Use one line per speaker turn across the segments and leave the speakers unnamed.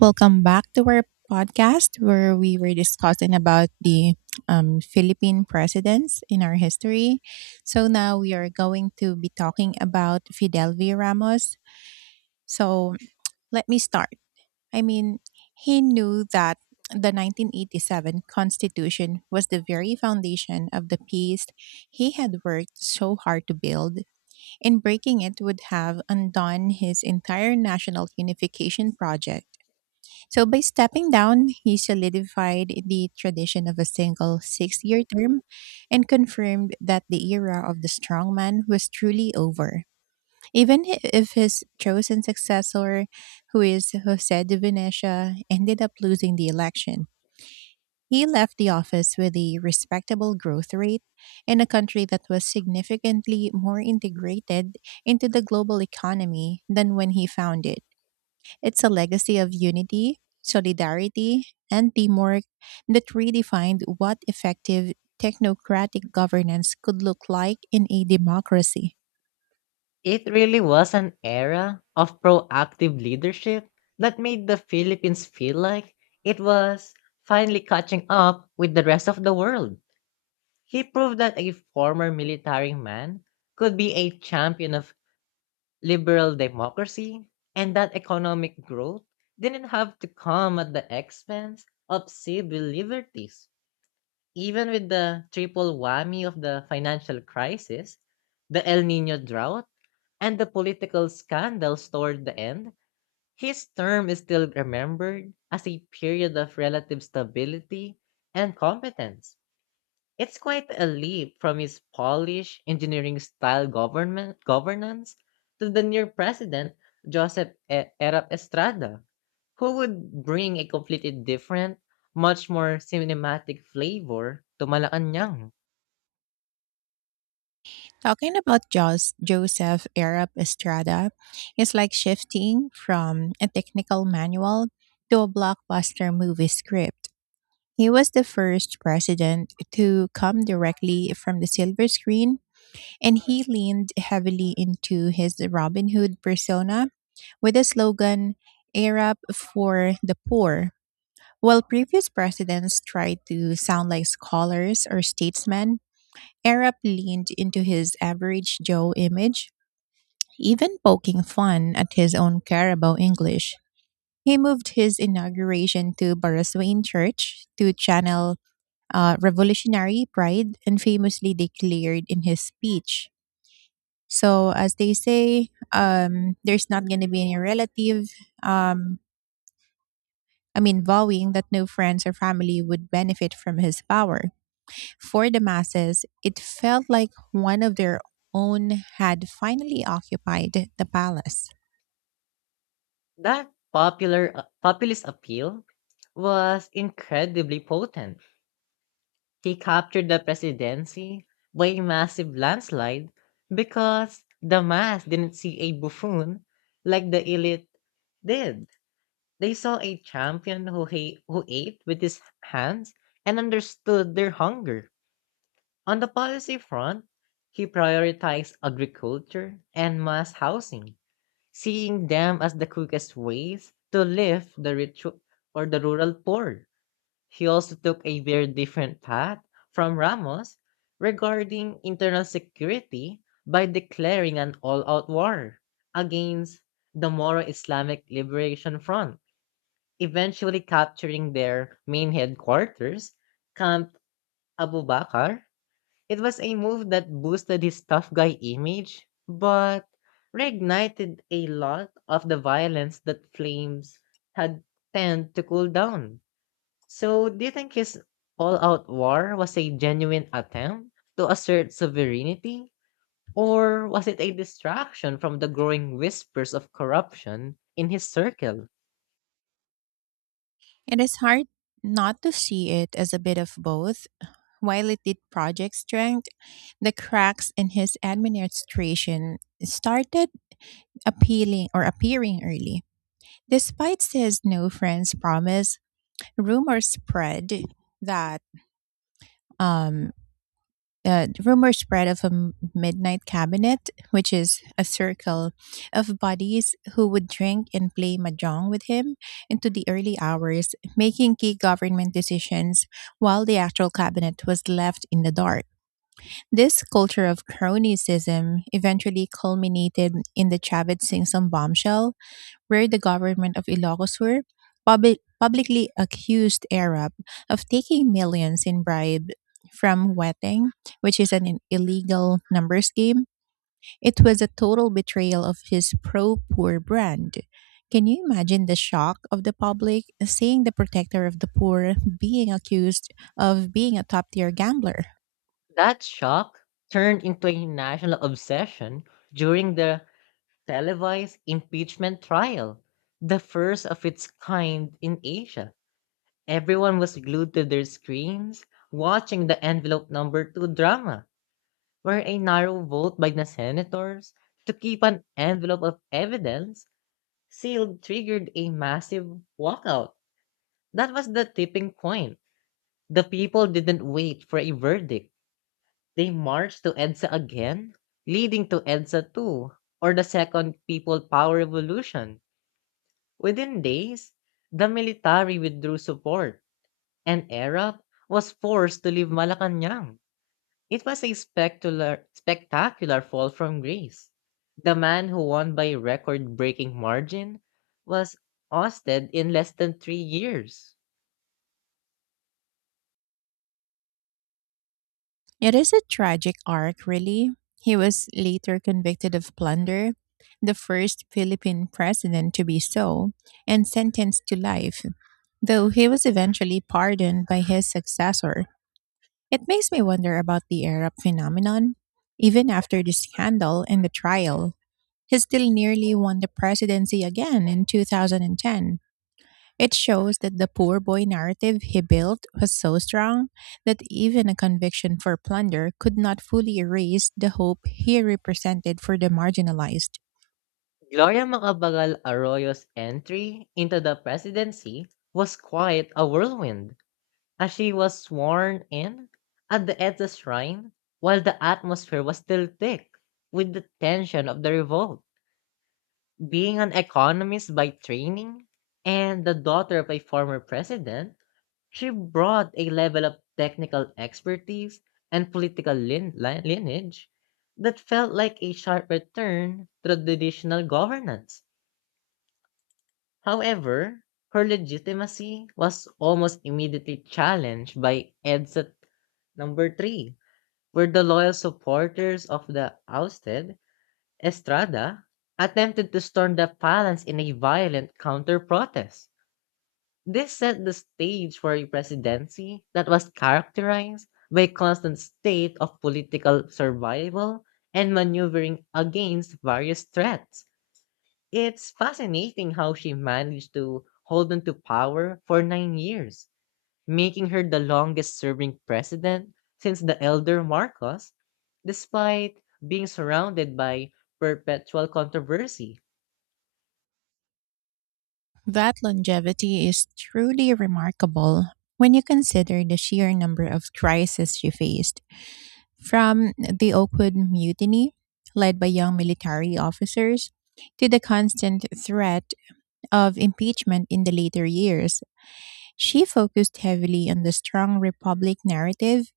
Welcome back to our podcast where we were discussing about the Philippine presidents in our history. So now we are going to be talking about Fidel V. Ramos. So let me start. I mean, he knew that the 1987 Constitution was the very foundation of the peace he had worked so hard to build, and breaking it would have undone his entire national unification project. So by stepping down, he solidified the tradition of a single 6-year term and confirmed that the era of the strongman was truly over. Even if his chosen successor, who is Jose de Venecia, ended up losing the election, he left the office with a respectable growth rate in a country that was significantly more integrated into the global economy than when he found it. It's a legacy of unity, solidarity, and teamwork that redefined what effective technocratic governance could look like in a democracy.
It really was an era of proactive leadership that made the Philippines feel like it was finally catching up with the rest of the world. He proved that a former military man could be a champion of liberal democracy and that economic growth didn't have to come at the expense of civil liberties. Even with the triple whammy of the financial crisis, the El Nino drought, and the political scandals toward the end, his term is still remembered as a period of relative stability and competence. It's quite a leap from his Polish engineering style government governance to the near president, Joseph Erap Estrada, who would bring a completely different, much more cinematic flavor to Malacanang.
Talking about Joseph Arab Estrada is like shifting from a technical manual to a blockbuster movie script. He was the first president to come directly from the silver screen, and he leaned heavily into his Robin Hood persona with the slogan "Air Up for the Poor." While previous presidents tried to sound like scholars or statesmen, Air leaned into his average Joe image, even poking fun at his own Carabao English. He moved his inauguration to Baraswain Church to channel revolutionary pride, and famously declared in his speech, so as they say, there's not going to be any relative. Um, I mean, vowing that no friends or family would benefit from his power. For the masses, it felt like one of their own had finally occupied the palace.
That popular populist appeal was incredibly potent. He captured the presidency by a massive landslide because the mass didn't see a buffoon like the elite did. They saw a champion who ate with his hands and understood their hunger. On the policy front, he prioritized agriculture and mass housing, seeing them as the quickest ways to lift the rich or the rural poor. He also took a very different path from Ramos regarding internal security by declaring an all out war against the Moro Islamic Liberation Front, eventually capturing their main headquarters, Camp Abu Bakr. It was a move that boosted his tough guy image, but reignited a lot of the violence that flames had tend to cool down. So, do you think his all out war was a genuine attempt to assert sovereignty? Or was it a distraction from the growing whispers of corruption in his circle?
It is hard not to see it as a bit of both. While it did project strength, the cracks in his administration started appealing or appearing early. Despite his no friends promise, rumors spread that um, rumor spread of a midnight cabinet, which is a circle of buddies who would drink and play mahjong with him into the early hours, making key government decisions while the actual cabinet was left in the dark. This culture of cronyism eventually culminated in the Chavit Singh bombshell, where the government of Ilocos were publicly accused Arab of taking millions in bribe from weteng, which is an illegal numbers game. It was a total betrayal of his pro poor brand. Can you imagine the shock of the public seeing the protector of the poor being accused of being a top tier gambler?
That shock turned into a national obsession during the televised impeachment trial, the first of its kind in Asia. Everyone was glued to their screens watching the envelope number 2 drama, where a narrow vote by the senators to keep an envelope of evidence sealed triggered a massive walkout. That was the tipping point. The people didn't wait for a verdict. They marched to EDSA again, leading to EDSA two, or the second people power revolution. Within days, the military withdrew support and Arap was forced to leave Malacanang. It was a spectacular, spectacular fall from grace. The man who won by a record breaking margin was ousted in less than 3 years.
It is a tragic arc, really. He was later convicted of plunder, the first Philippine president to be so, and sentenced to life, though he was eventually pardoned by his successor. It makes me wonder about the Arab phenomenon. Even after the scandal and the trial, he still nearly won the presidency again in 2010. It shows that the poor boy narrative he built was so strong that even a conviction for plunder could not fully erase the hope he represented for the marginalized.
Gloria Macapagal Arroyo's entry into the presidency was quite a whirlwind, as she was sworn in at the EDSA shrine while the atmosphere was still thick with the tension of the revolt. Being an economist by training and the daughter of a former president, she brought a level of technical expertise and political lineage that felt like a sharp return to the traditional governance. However, her legitimacy was almost immediately challenged by EDSA number 3, where the loyal supporters of the ousted Estrada attempted to storm the palace in a violent counter-protest. This set the stage for a presidency that was characterized by a constant state of political survival and maneuvering against various threats. It's fascinating how she managed to hold on to power for 9 years, making her the longest serving president since the elder Marcos, despite being surrounded by perpetual controversy.
That longevity is truly remarkable when you consider the sheer number of crises she faced, from the Oakwood Mutiny, led by young military officers, to the constant threat of impeachment in the later years. She focused heavily on the strong republic narrative,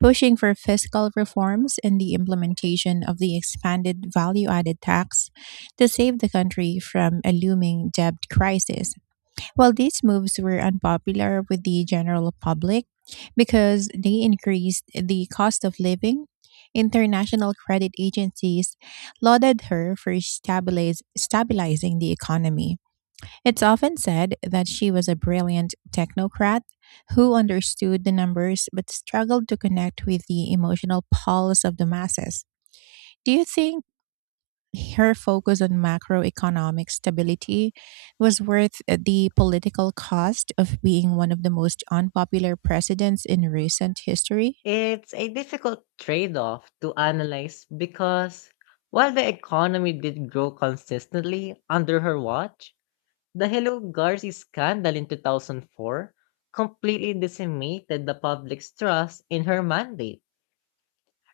pushing for fiscal reforms and the implementation of the expanded value added tax to save the country from a looming debt crisis. While these moves were unpopular with the general public because they increased the cost of living, international credit agencies lauded her for stabilizing the economy. It's often said that she was a brilliant technocrat who understood the numbers but struggled to connect with the emotional pulse of the masses. Do you think her focus on macroeconomic stability was worth the political cost of being one of the most unpopular presidents in recent history?
It's a difficult trade off to analyze because while the economy did grow consistently under her watch, the Hello Garci scandal in 2004 completely decimated the public's trust in her mandate.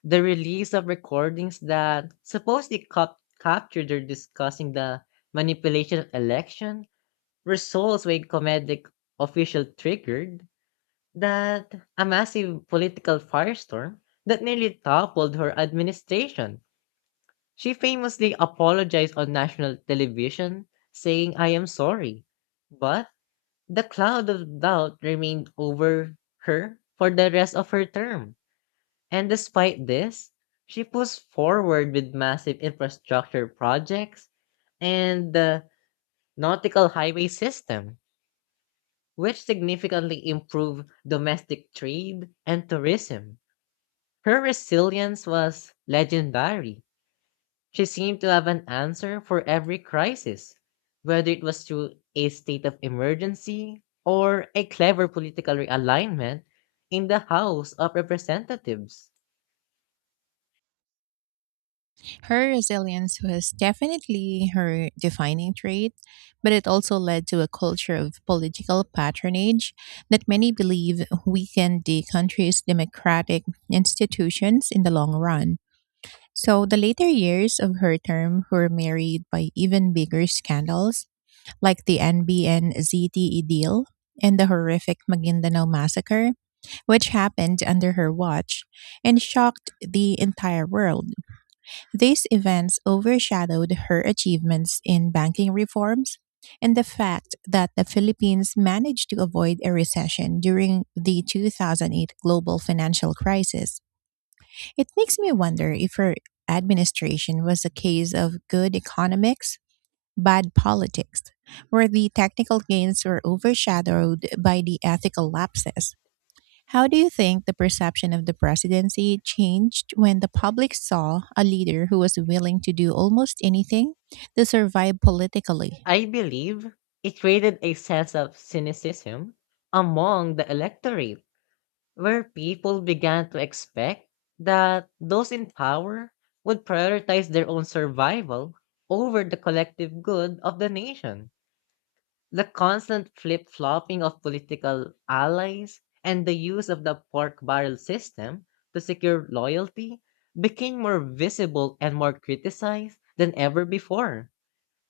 The release of recordings that supposedly captured her discussing the manipulation of election results with comedic official triggered that a massive political firestorm that nearly toppled her administration. She famously apologized on national television, saying, "I am sorry." But the cloud of doubt remained over her for the rest of her term. And despite this, she pushed forward with massive infrastructure projects and the nautical highway system, which significantly improved domestic trade and tourism. Her resilience was legendary. She seemed to have an answer for every crisis, whether it was through a state of emergency or a clever political realignment in the House of Representatives.
Her resilience was definitely her defining trait, but it also led to a culture of political patronage that many believe weakened the country's democratic institutions in the long run. So, the later years of her term were married by even bigger scandals, like the NBN ZTE deal and the horrific Maguindanao massacre, which happened under her watch and shocked the entire world. These events overshadowed her achievements in banking reforms and the fact that the Philippines managed to avoid a recession during the 2008 global financial crisis. It makes me wonder if her administration was a case of good economics, bad politics, where the technical gains were overshadowed by the ethical lapses. How do you think the perception of the presidency changed when the public saw a leader who was willing to do almost anything to survive politically?
I believe it created a sense of cynicism among the electorate, where people began to expect that those in power would prioritize their own survival over the collective good of the nation. The constant flip flopping of political allies and the use of the pork barrel system to secure loyalty became more visible and more criticized than ever before.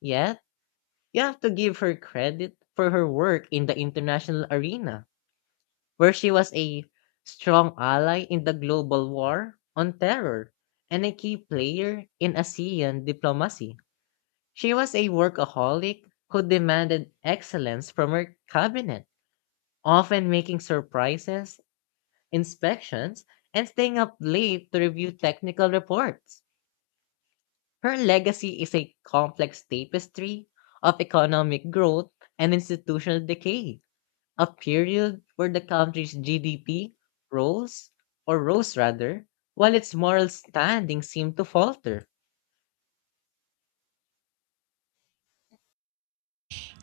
Yes, you have to give her credit for her work in the international arena, where she was a strong ally in the global war on terror and a key player in ASEAN diplomacy. She was a workaholic who demanded excellence from her cabinet, often making surprises, inspections, and staying up late to review technical reports. Her legacy is a complex tapestry of economic growth and institutional decay. A period where the country's GDP rose, or rose rather, while its moral standing seemed to falter.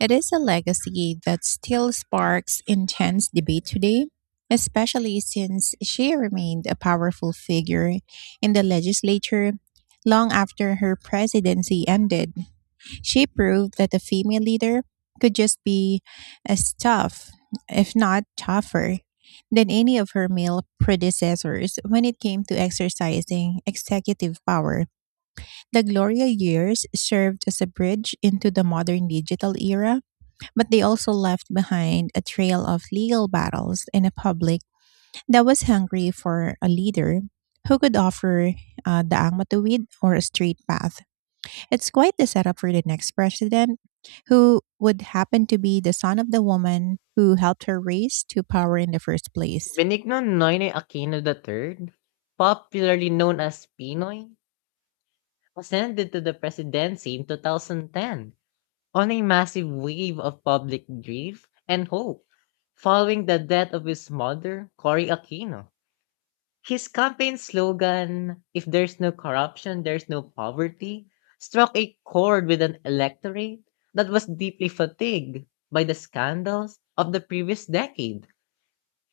It is a legacy that still sparks intense debate today, especially since she remained a powerful figure in the legislature long after her presidency ended. She proved that a female leader could just be as tough, if not tougher, than any of her male predecessors when it came to exercising executive power. The Gloria years served as a bridge into the modern digital era, but they also left behind a trail of legal battles and a public that was hungry for a leader who could offer the Ang Matuwid or a straight path. It's quite the setup for the next president, who would happen to be the son of the woman who helped her raise to power in the first place.
Benigno Noynoy Aquino the Third, popularly known as Pinoy, ascended to the presidency in 2010 on a massive wave of public grief and hope following the death of his mother, Cory Aquino. His campaign slogan, "If there's no corruption, there's no poverty," struck a chord with an electorate that was deeply fatigued by the scandals of the previous decade.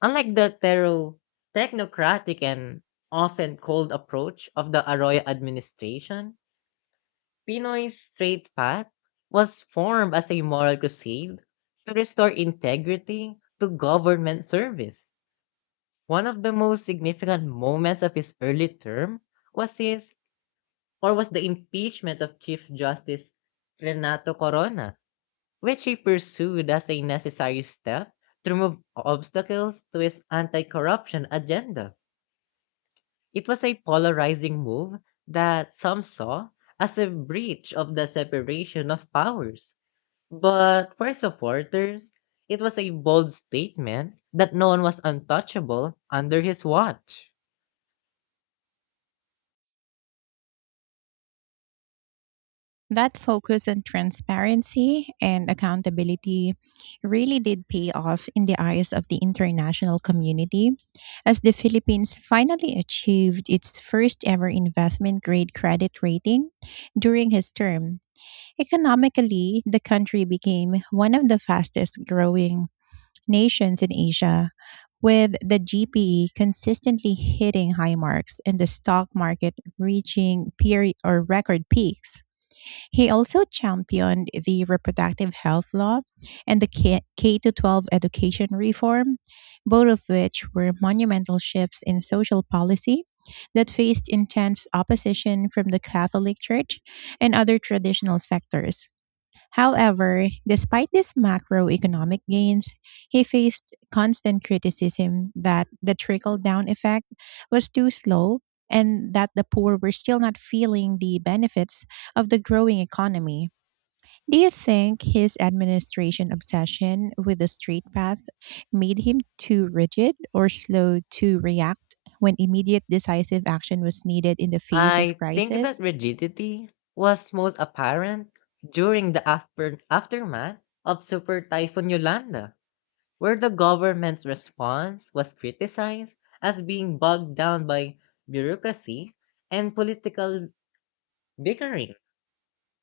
Unlike the thorough technocratic and often cold approach of the Arroyo administration, Pinoy's straight path was formed as a moral crusade to restore integrity to government service. One of the most significant moments of his early term was his or was the impeachment of Chief Justice Renato Corona, which he pursued as a necessary step to remove obstacles to his anti-corruption agenda. It was a polarizing move that some saw as a breach of the separation of powers, but for supporters, it was a bold statement that no one was untouchable under his watch.
That focus on transparency and accountability really did pay off in the eyes of the international community, as the Philippines finally achieved its first ever investment grade credit rating during his term. Economically, the country became one of the fastest growing nations in Asia, with the GPE consistently hitting high marks and the stock market reaching peer or record peaks. He also championed the reproductive health law and the K-12 education reform, both of which were monumental shifts in social policy that faced intense opposition from the Catholic Church and other traditional sectors. However, despite these macroeconomic gains, he faced constant criticism that the trickle down effect was too slow and that the poor were still not feeling the benefits of the growing economy. Do you think his administration obsession with the straight path made him too rigid or slow to react when immediate decisive action was needed in the face of
I think
crisis?
that rigidity was most apparent during the aftermath of Super Typhoon Yolanda, where the government's response was criticized as being bogged down by bureaucracy and political bickering.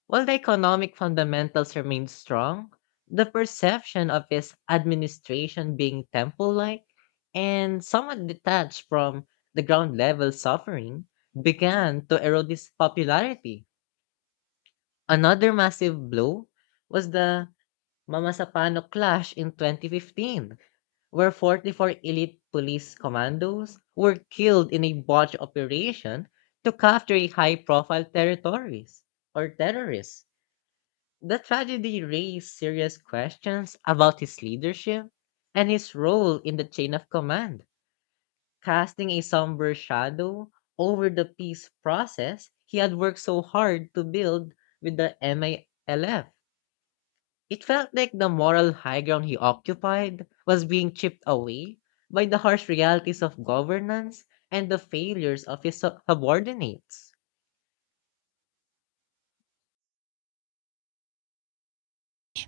While the economic fundamentals remained strong, the perception of his administration being temple like and somewhat detached from the ground level suffering began to erode his popularity. Another massive blow was the Mamasapano clash in 2015, where 44 elite police commandos were killed in a botched operation to capture high profile territories or terrorists. The tragedy raised serious questions about his leadership and his role in the chain of command, casting a somber shadow over the peace process he had worked so hard to build with the MALF. It felt like the moral high ground he occupied was being chipped away by the harsh realities of governance and the failures of his subordinates.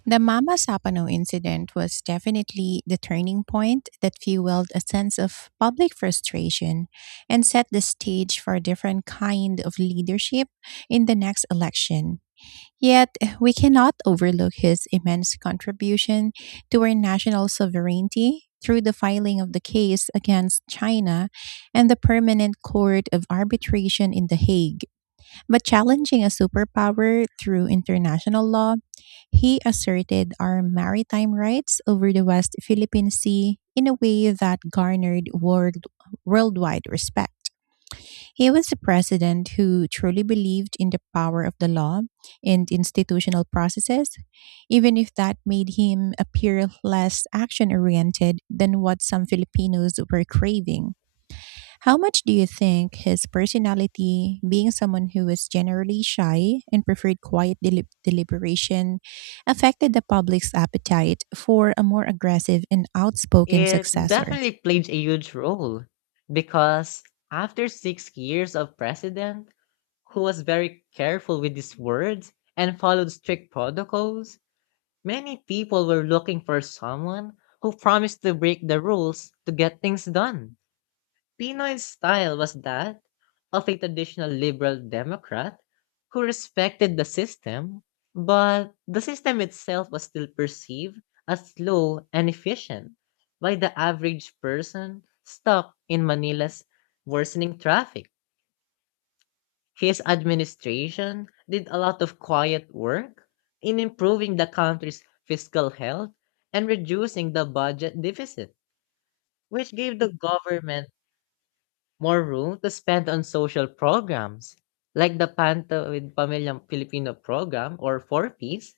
The Mama Sapano incident was definitely the turning point that fueled a sense of public frustration and set the stage for a different kind of leadership in the next election. Yet, we cannot overlook his immense contribution to our national sovereignty through the filing of the case against China and the Permanent Court of Arbitration in The Hague. But challenging a superpower through international law, he asserted our maritime rights over the West Philippine Sea in a way that garnered worldwide respect. He was a president who truly believed in the power of the law and institutional processes, even if that made him appear less action oriented than what some Filipinos were craving. How much do you think his personality, being someone who was generally shy and preferred quiet deliberation, affected the public's appetite for a more aggressive and outspoken
It
successor?
definitely played a huge role, because after 6 years of president who was very careful with his words and followed strict protocols, many people were looking for someone who promised to break the rules to get things done. Pinoy style was that of a traditional liberal Democrat who respected the system, but the system itself was still perceived as slow and efficient by the average person stuck in Manila's worsening traffic. His administration did a lot of quiet work in improving the country's fiscal health and reducing the budget deficit, which gave the government more room to spend on social programs, like the Panto with Pamilyang Filipino program, or four piece.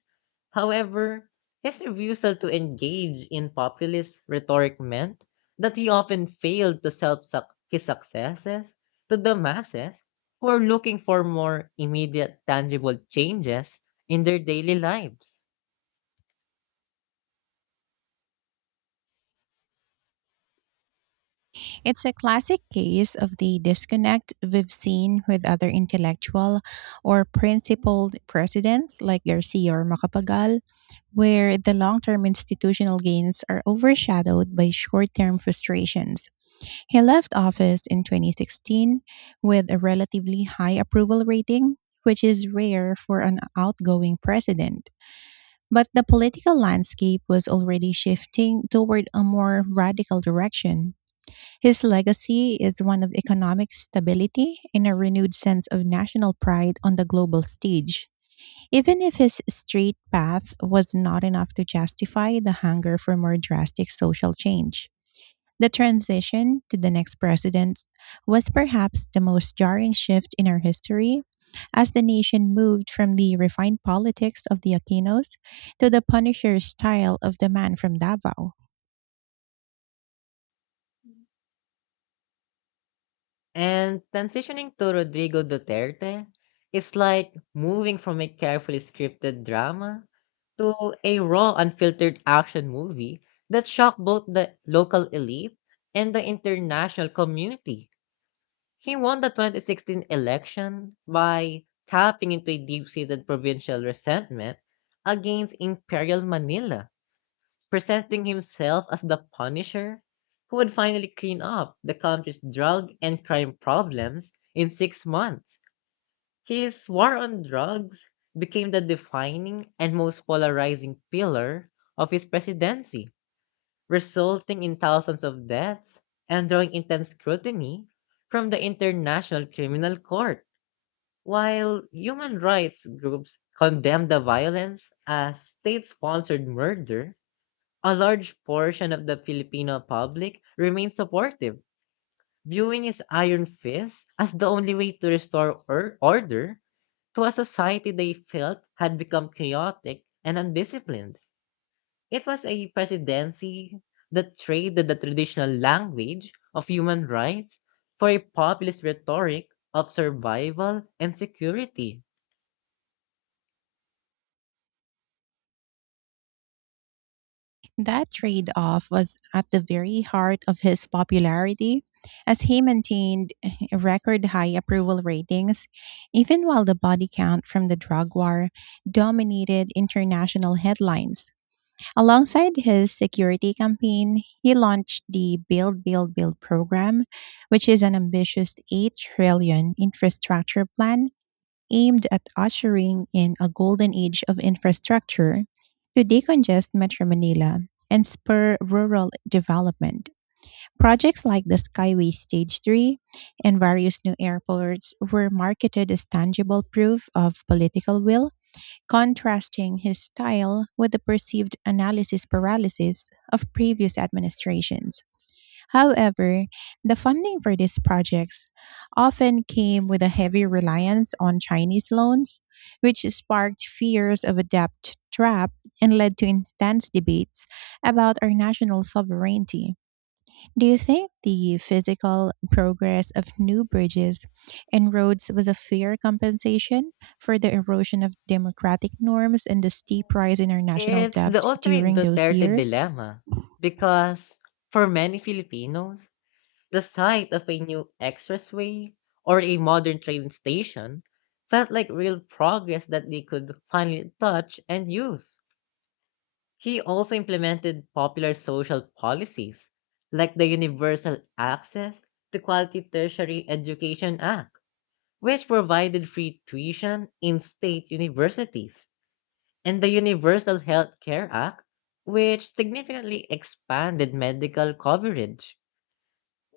However, his refusal to engage in populist rhetoric meant that he often failed to sell his successes to the masses who are looking for more immediate, tangible changes in their daily lives.
It's a classic case of the disconnect we've seen with other intellectual or principled presidents like Garcia or Macapagal, where the long term institutional gains are overshadowed by short term frustrations. He left office in 2016 with a relatively high approval rating, which is rare for an outgoing president. But the political landscape was already shifting toward a more radical direction. His legacy is one of economic stability and a renewed sense of national pride on the global stage, even if his straight path was not enough to justify the hunger for more drastic social change. The transition to the next president was perhaps the most jarring shift in our history, as the nation moved from the refined politics of the Aquinos to the Punisher style of the man from Davao.
And transitioning to Rodrigo Duterte, it's like moving from a carefully scripted drama to a raw, unfiltered action movie that shocked both the local elite and the international community. He won the 2016 election by tapping into a deep seated provincial resentment against Imperial Manila, presenting himself as the Punisher who would finally clean up the country's drug and crime problems in 6 months. His war on drugs became the defining and most polarizing pillar of his presidency, resulting in thousands of deaths and drawing intense scrutiny from the International Criminal Court. While human rights groups condemned the violence as state sponsored murder, a large portion of the Filipino public remains supportive, viewing his iron fist as the only way to restore order to a society they felt had become chaotic and undisciplined. It was a presidency that traded the traditional language of human rights for a populist rhetoric of survival and security.
That trade off was at the very heart of his popularity, as he maintained record high approval ratings, even while the body count from the drug war dominated international headlines. Alongside his security campaign, he launched the Build, Build, Build program, which is an ambitious 8 trillion infrastructure plan aimed at ushering in a golden age of infrastructure to decongest Metro Manila and spur rural development. Projects like the Skyway Stage 3 and various new airports were marketed as tangible proof of political will, contrasting his style with the perceived analysis paralysis of previous administrations. However, the funding for these projects often came with a heavy reliance on Chinese loans, which sparked fears of a debt trap and led to intense debates about our national sovereignty. Do you think the physical progress of new bridges and roads was a fair compensation for the erosion of democratic norms and the steep rise in our national
It's
debt
the ultimate
during those
Duterte
years?
dilemma, because for many Filipinos, the sight of a new expressway or a modern train station felt like real progress that they could finally touch and use. He also implemented popular social policies like the Universal Access to Quality Tertiary Education Act, which provided free tuition in state universities, and the Universal Health Care Act, which significantly expanded medical coverage.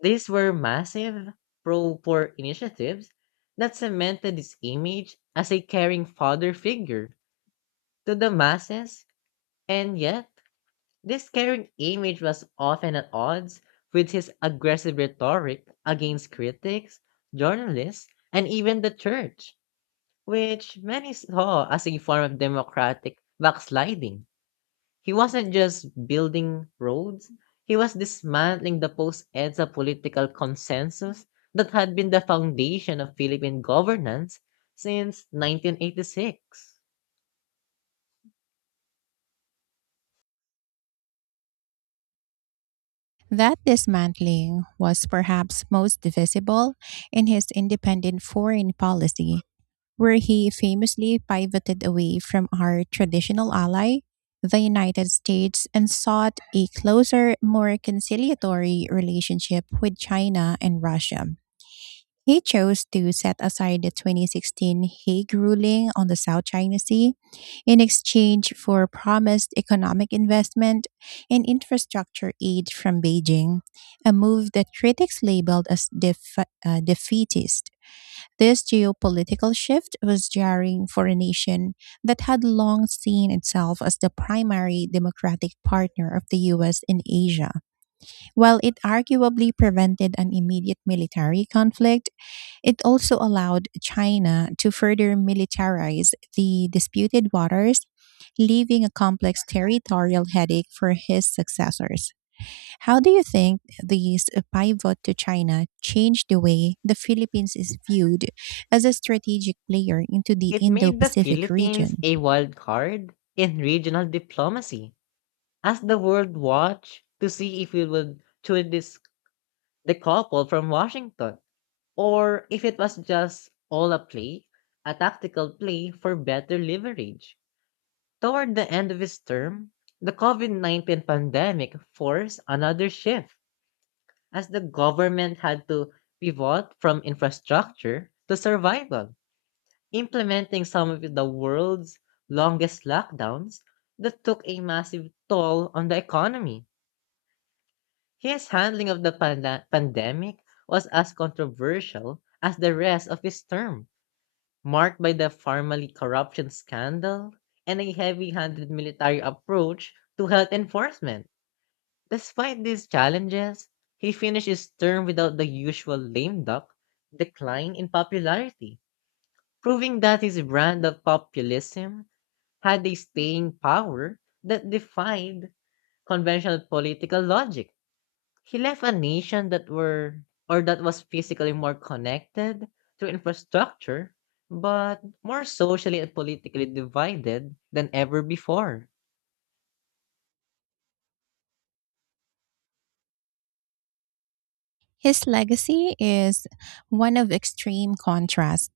These were massive pro poor initiatives that cemented his image as a caring father figure to the masses, and yet, this caring image was often at odds with his aggressive rhetoric against critics, journalists, and even the church, which many saw as a form of democratic backsliding. He wasn't just building roads, he was dismantling the post-EDSA political consensus that had been the foundation of Philippine governance since 1986.
That dismantling was perhaps most visible in his independent foreign policy, where he famously pivoted away from our traditional ally, the United States, and sought a closer, more conciliatory relationship with China and Russia. He chose to set aside the 2016 Hague ruling on the South China Sea in exchange for promised economic investment and infrastructure aid from Beijing, a move that critics labeled as defeatist. This geopolitical shift was jarring for a nation that had long seen itself as the primary democratic partner of the US in Asia. While it arguably prevented an immediate military conflict, it also allowed China to further militarize the disputed waters, leaving a complex territorial headache for his successors. How do you think these pivot to China changed the way the Philippines is viewed as a strategic player into the
It
Indo
made the
Pacific
Philippines
region?
a wild card in regional diplomacy, as the world watched to see if we would truly decouple from Washington, or if it was just all a play, a tactical play for better leverage. Toward the end of his term, the COVID-19 pandemic forced another shift as the government had to pivot from infrastructure to survival, implementing some of the world's longest lockdowns that took a massive toll on the economy. His handling of the pandemic was as controversial as the rest of his term, marked by the Farmally corruption scandal and a heavy handed military approach to health enforcement. Despite these challenges, he finished his term without the usual lame duck decline in popularity, proving that his brand of populism had a staying power that defied conventional political logic. He left a nation that were or that was physically more connected through infrastructure, but more socially and politically divided than ever before.
His legacy is one of extreme contrast,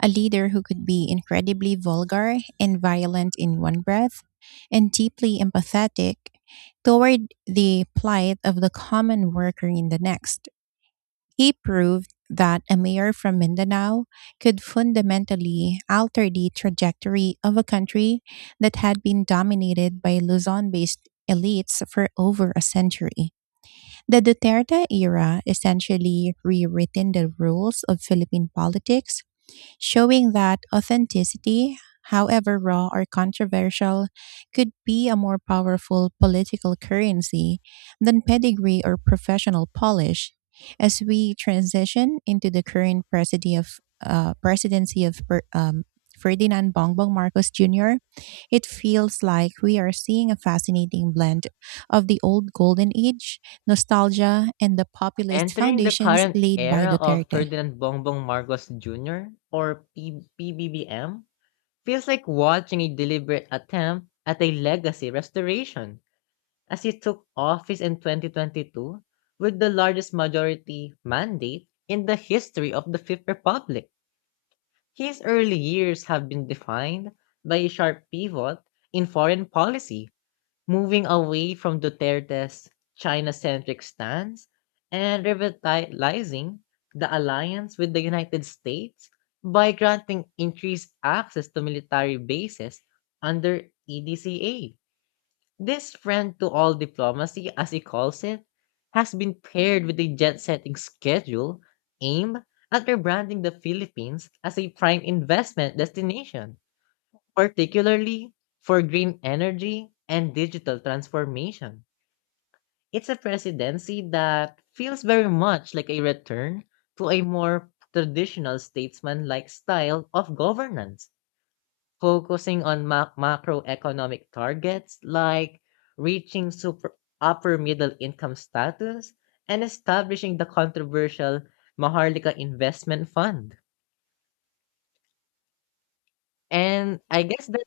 a leader who could be incredibly vulgar and violent in one breath, and deeply empathetic toward the plight of the common worker in the next. He proved that a mayor from Mindanao could fundamentally alter the trajectory of a country that had been dominated by Luzon based elites for over a century. The Duterte era essentially rewritten the rules of Philippine politics, showing that authenticity, however raw or controversial, could be a more powerful political currency than pedigree or professional polish. As we transition into the current presidency of Ferdinand Bongbong Marcos Jr., it feels like we are seeing a fascinating blend of the old golden age, nostalgia, and the populist
Entering the
foundations
current
laid by
era of
Duterte.
Ferdinand Bongbong Marcos Jr., or PBBM, feels like watching a deliberate attempt at a legacy restoration, as he took office in 2022 with the largest majority mandate in the history of the Fifth Republic. His early years have been defined by a sharp pivot in foreign policy, moving away from Duterte's China centric stance and revitalizing the alliance with the United States by granting increased access to military bases under EDCA. This friend to all diplomacy, as he calls it, has been paired with a jet setting schedule aimed at rebranding the Philippines as a prime investment destination, particularly for green energy and digital transformation. It's a presidency that feels very much like a return to a more traditional statesman like style of governance, focusing on macroeconomic targets like reaching super upper middle income status and establishing the controversial Maharlika Investment Fund. And I guess that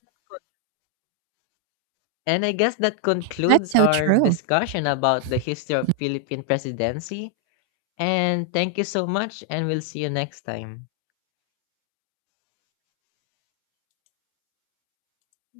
and I guess that
That's
concludes
so
our
true.
discussion about the history of Philippine presidency. And thank you so much, and we'll see you next time.